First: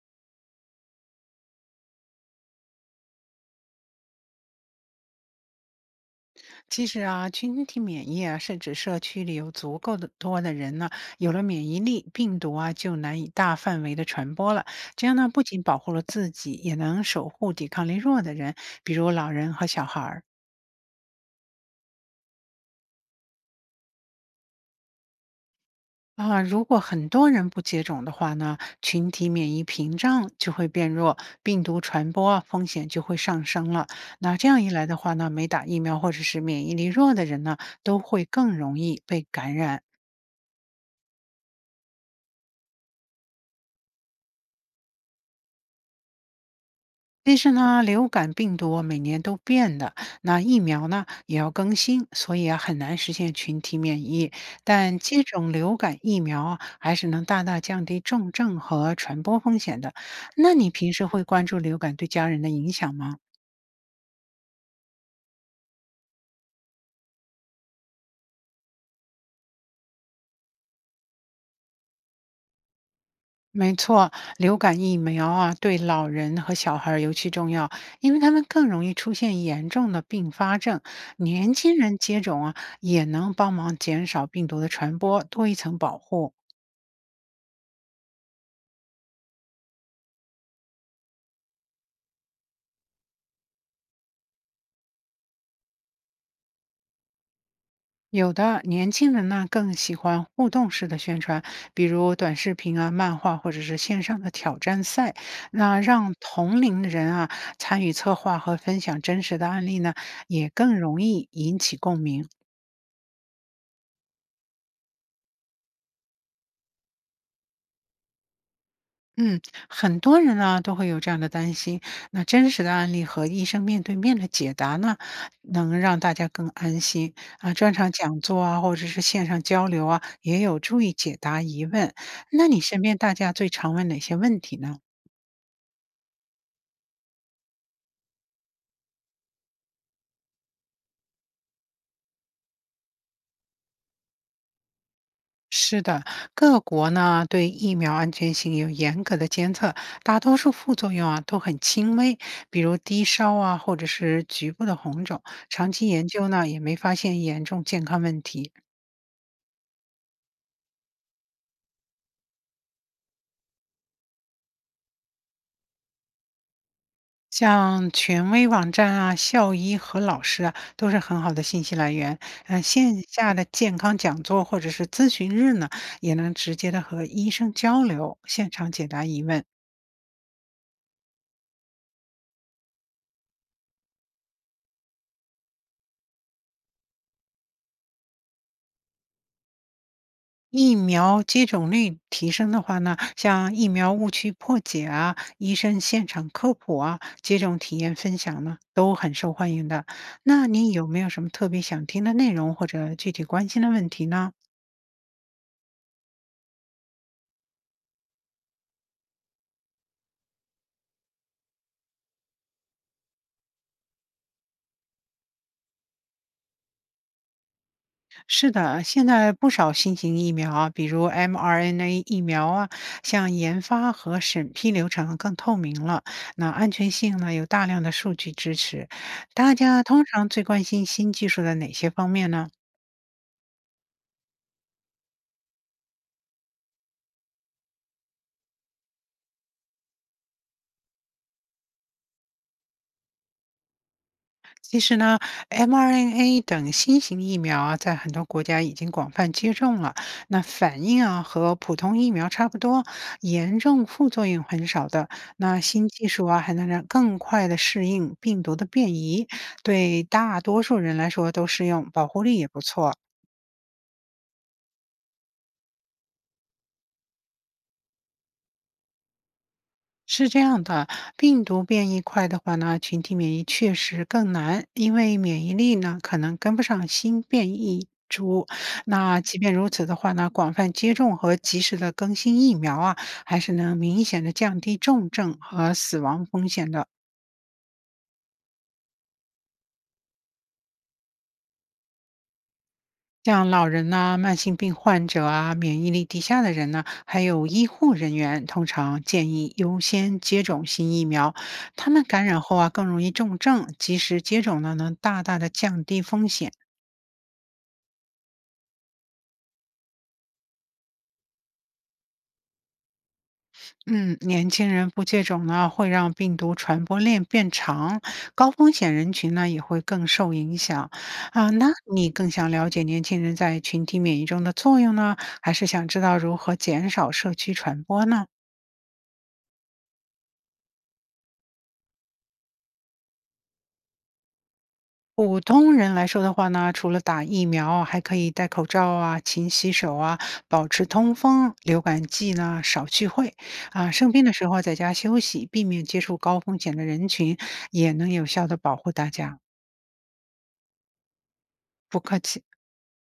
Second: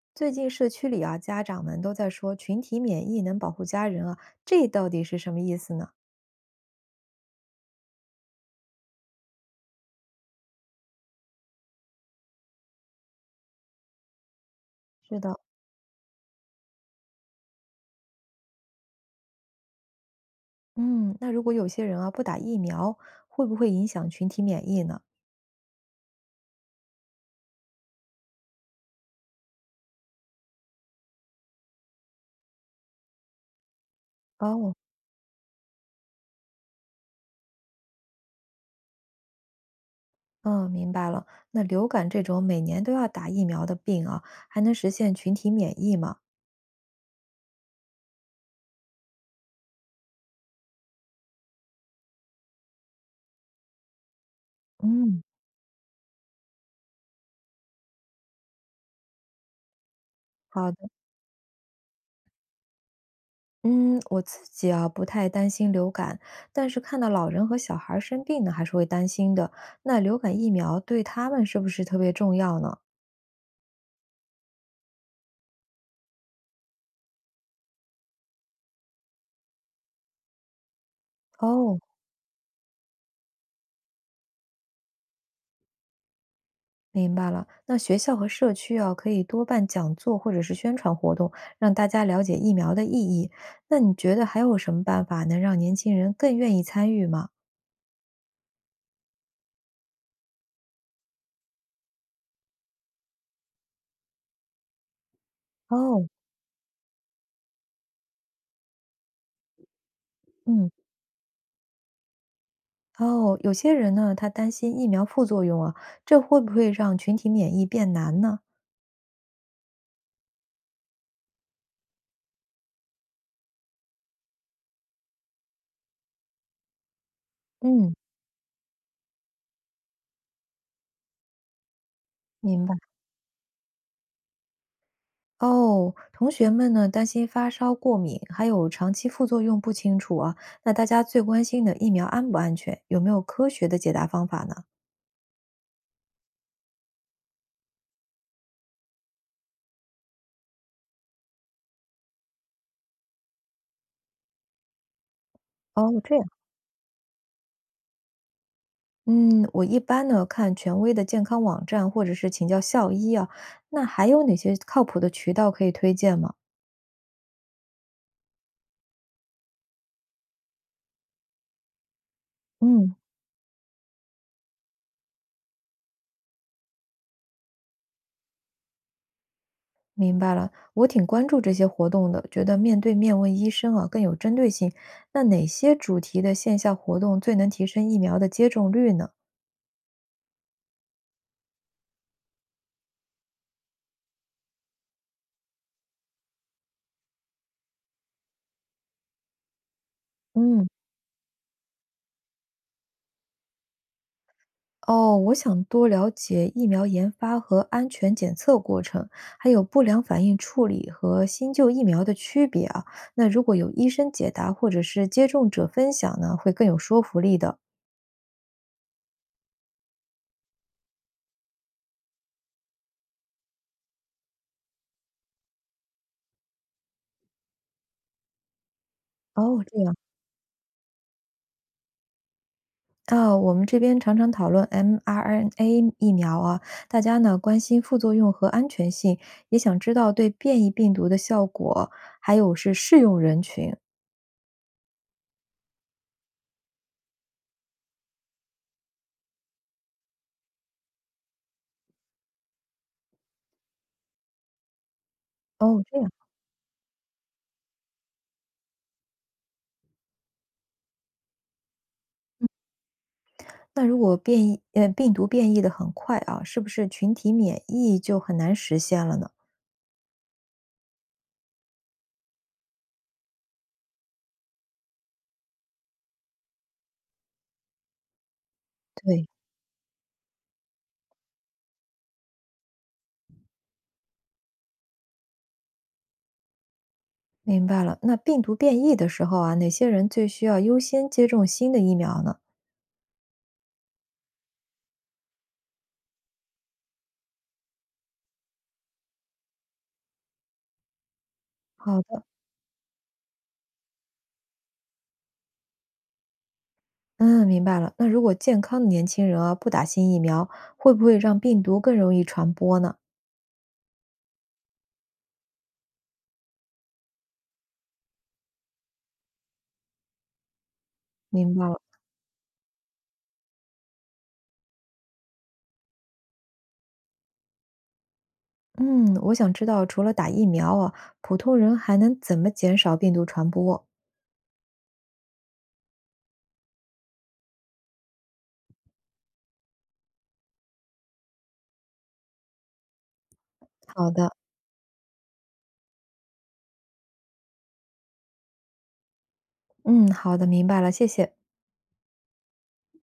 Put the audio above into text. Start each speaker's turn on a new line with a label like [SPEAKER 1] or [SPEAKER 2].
[SPEAKER 1] 最近社区里啊，家长们都在说群体免疫能保护家人啊，这到底是什么意思呢？
[SPEAKER 2] 其实啊，群体免疫啊，是指社区里有足够的多的人呢，有了免疫力，病毒啊就难以大范围的传播了。这样
[SPEAKER 1] 是
[SPEAKER 2] 呢，
[SPEAKER 1] 的。
[SPEAKER 2] 不仅保护了自己，也能守护抵抗力弱的人，比如老人和小孩儿。
[SPEAKER 1] 嗯，那如果有些人啊不打疫苗，会不会影响群体免疫呢？
[SPEAKER 2] 啊，如果很多人不接种的话呢，群体免疫屏障就会变弱，病毒传播啊风险就会上升了。那这样一
[SPEAKER 1] 哦。
[SPEAKER 2] 来的话呢，没打疫苗或者是免疫力弱的人呢，都会更容易被感染。
[SPEAKER 1] 嗯，明白了。那流感这种每年都要打疫苗的病啊，还能实现群体免疫吗？
[SPEAKER 2] 但是呢，流感病毒每年都变的，那疫苗呢也要更新，所以啊很难实现群体免疫。但
[SPEAKER 1] 嗯，
[SPEAKER 2] 接种流感疫苗啊，还是能大大降低重症和传播风险的。那你
[SPEAKER 1] 好的。
[SPEAKER 2] 平时会关注流感对家人的影响吗？
[SPEAKER 1] 嗯，我自己啊不太担心流感，但是看到老人和小孩儿生病呢，还是会担心的。那流感疫苗对他们是不是特别重要呢？
[SPEAKER 2] 没错，流感疫苗啊对老人和小孩儿尤其重要，因为他们更容易出现严重的并发症。年轻
[SPEAKER 1] 哦。
[SPEAKER 2] 人接种啊，也能帮忙减少病毒的传播，多一层保护。
[SPEAKER 1] 明白了，那学校和社区啊，可以多办讲座或者是宣传活动，让大家了解疫苗的意义。那你觉得还有什么办法能让年轻人更愿意参与吗？
[SPEAKER 2] 有的年轻人呢更喜欢互动式的宣传，比如短视频啊、漫画或者是线上的挑战赛，那
[SPEAKER 1] 哦。
[SPEAKER 2] 让同龄的人啊参与策划和分享真实的案例呢，也
[SPEAKER 1] 嗯。
[SPEAKER 2] 更容易引起共鸣。
[SPEAKER 1] 哦，有些人呢，他担心疫苗副作用啊，这会不会让群体免疫变难呢？
[SPEAKER 2] 嗯，很多人呢都会有这样的担心。那真实的案例和医生面对面的解答呢，能让大家更安心啊。专场
[SPEAKER 1] 嗯，
[SPEAKER 2] 讲座啊，或者是线上交流啊，也有助于解答疑问。那你
[SPEAKER 1] 明白。
[SPEAKER 2] 身边大家最常问哪些问题呢？
[SPEAKER 1] 哦，同学们呢，担心发烧、过敏，还有长期副作用不清楚啊。那大家最关心的疫苗安不安全，有没有科学的解答方法呢？
[SPEAKER 2] 是的，各国呢对疫苗安全性有严格的监测，大多数副作用啊都很轻微，比如低烧啊，或者是局部的红肿。长期
[SPEAKER 1] 哦，
[SPEAKER 2] 研
[SPEAKER 1] 这
[SPEAKER 2] 究
[SPEAKER 1] 样。
[SPEAKER 2] 呢也没发现严重健康问题。
[SPEAKER 1] 嗯，我一般呢看权威的健康网站，或者是请教校医啊。那还有哪些靠谱的渠道可以推荐吗？
[SPEAKER 2] 像权威网站啊、校医和老师啊，都是很好的信息来源。嗯、
[SPEAKER 1] 嗯，
[SPEAKER 2] 线下的健康讲座或者是咨询日呢，也能直接的和医生交流，现场解答疑问。
[SPEAKER 1] 明白了，我挺关注这些活动的，觉得面对面问医生啊更有针对性。那哪些主题的线下活动最能提升疫苗的接种率呢？
[SPEAKER 2] 疫苗接种率提升的话呢，像疫苗误区破解啊、医生现场科普啊、接种体验分享呢，都很受欢迎的。那
[SPEAKER 1] 嗯。
[SPEAKER 2] 你有没有什么特别想听的内容或者具体关心的问题呢？
[SPEAKER 1] 哦，我想多了解疫苗研发和安全检测过程，还有不良反应处理和新旧疫苗的区别啊。那如果有医生解答或者是接种者分享呢，会更有说服力的。
[SPEAKER 2] 是的，现在不少新型疫苗啊比如 mRNA 疫苗啊，像研发和审批流程更透明了，那安全性呢有大量的数据支持。大
[SPEAKER 1] 哦，这
[SPEAKER 2] 家
[SPEAKER 1] 样
[SPEAKER 2] 通常最关心新技术的哪些方面呢？
[SPEAKER 1] 啊，我们这边常常讨论 mRNA 疫苗啊，大家呢关心副作用和安全性，也想知道对变异病毒的效果，还有是适用人群。
[SPEAKER 2] 其实呢，mRNA 等新型疫苗啊，在很多国家已经广泛接种了，那反应啊和普通疫苗差不多，严重副作用很少的。那
[SPEAKER 1] 哦，
[SPEAKER 2] 新
[SPEAKER 1] 这
[SPEAKER 2] 技
[SPEAKER 1] 样。
[SPEAKER 2] 术啊，还能让更快的适应病毒的变异，对大多数人来说都适用，保护力也不错。
[SPEAKER 1] 那如果变异病毒变异的很快啊，是不是群体免疫就很难实现了呢？
[SPEAKER 2] 是这样的，病毒变异快的话呢，群体免疫确实更难，因为免疫力呢可能跟不上新变异株。那
[SPEAKER 1] 对，
[SPEAKER 2] 即便如此的话呢，广泛接种和及时的更新疫苗啊，还是能明显的降低重症和死亡风险的。
[SPEAKER 1] 明白了，那病毒变异的时候啊，哪些人最需要优先接种新的疫苗呢？
[SPEAKER 2] 像老人呐、慢性病患者啊、免疫力低下的人呢、还有医护人员，通常建议优先接种新疫苗。他
[SPEAKER 1] 好
[SPEAKER 2] 们
[SPEAKER 1] 的，
[SPEAKER 2] 感染后啊，更容易重症，及时接种呢，能大大的降低风险。
[SPEAKER 1] 嗯，明白了。那如果健康的年轻人啊，不打新疫苗，会不会让病毒更容易传播呢？
[SPEAKER 2] 嗯，年轻人不接种呢，会让病毒传播链变长，高风险人群呢也会更受影响。啊，
[SPEAKER 1] 明
[SPEAKER 2] 那
[SPEAKER 1] 白了。
[SPEAKER 2] 你更想了解年轻人在群体免疫中的作用呢，还是想知道如何减少社区传播呢？
[SPEAKER 1] 嗯，我想知道除了打疫苗啊，普通人还能怎么减少病毒传播？
[SPEAKER 2] 普通人来说的话呢，除了打疫苗，还可以戴口罩啊、勤洗手啊、保持通风。流感季呢，少聚会啊，
[SPEAKER 1] 好
[SPEAKER 2] 生病
[SPEAKER 1] 的，
[SPEAKER 2] 的时候在家休息，避免接触高风险的人群，也能有效的保护大家。
[SPEAKER 1] 嗯，好的，明白了，谢谢。
[SPEAKER 2] 不客气。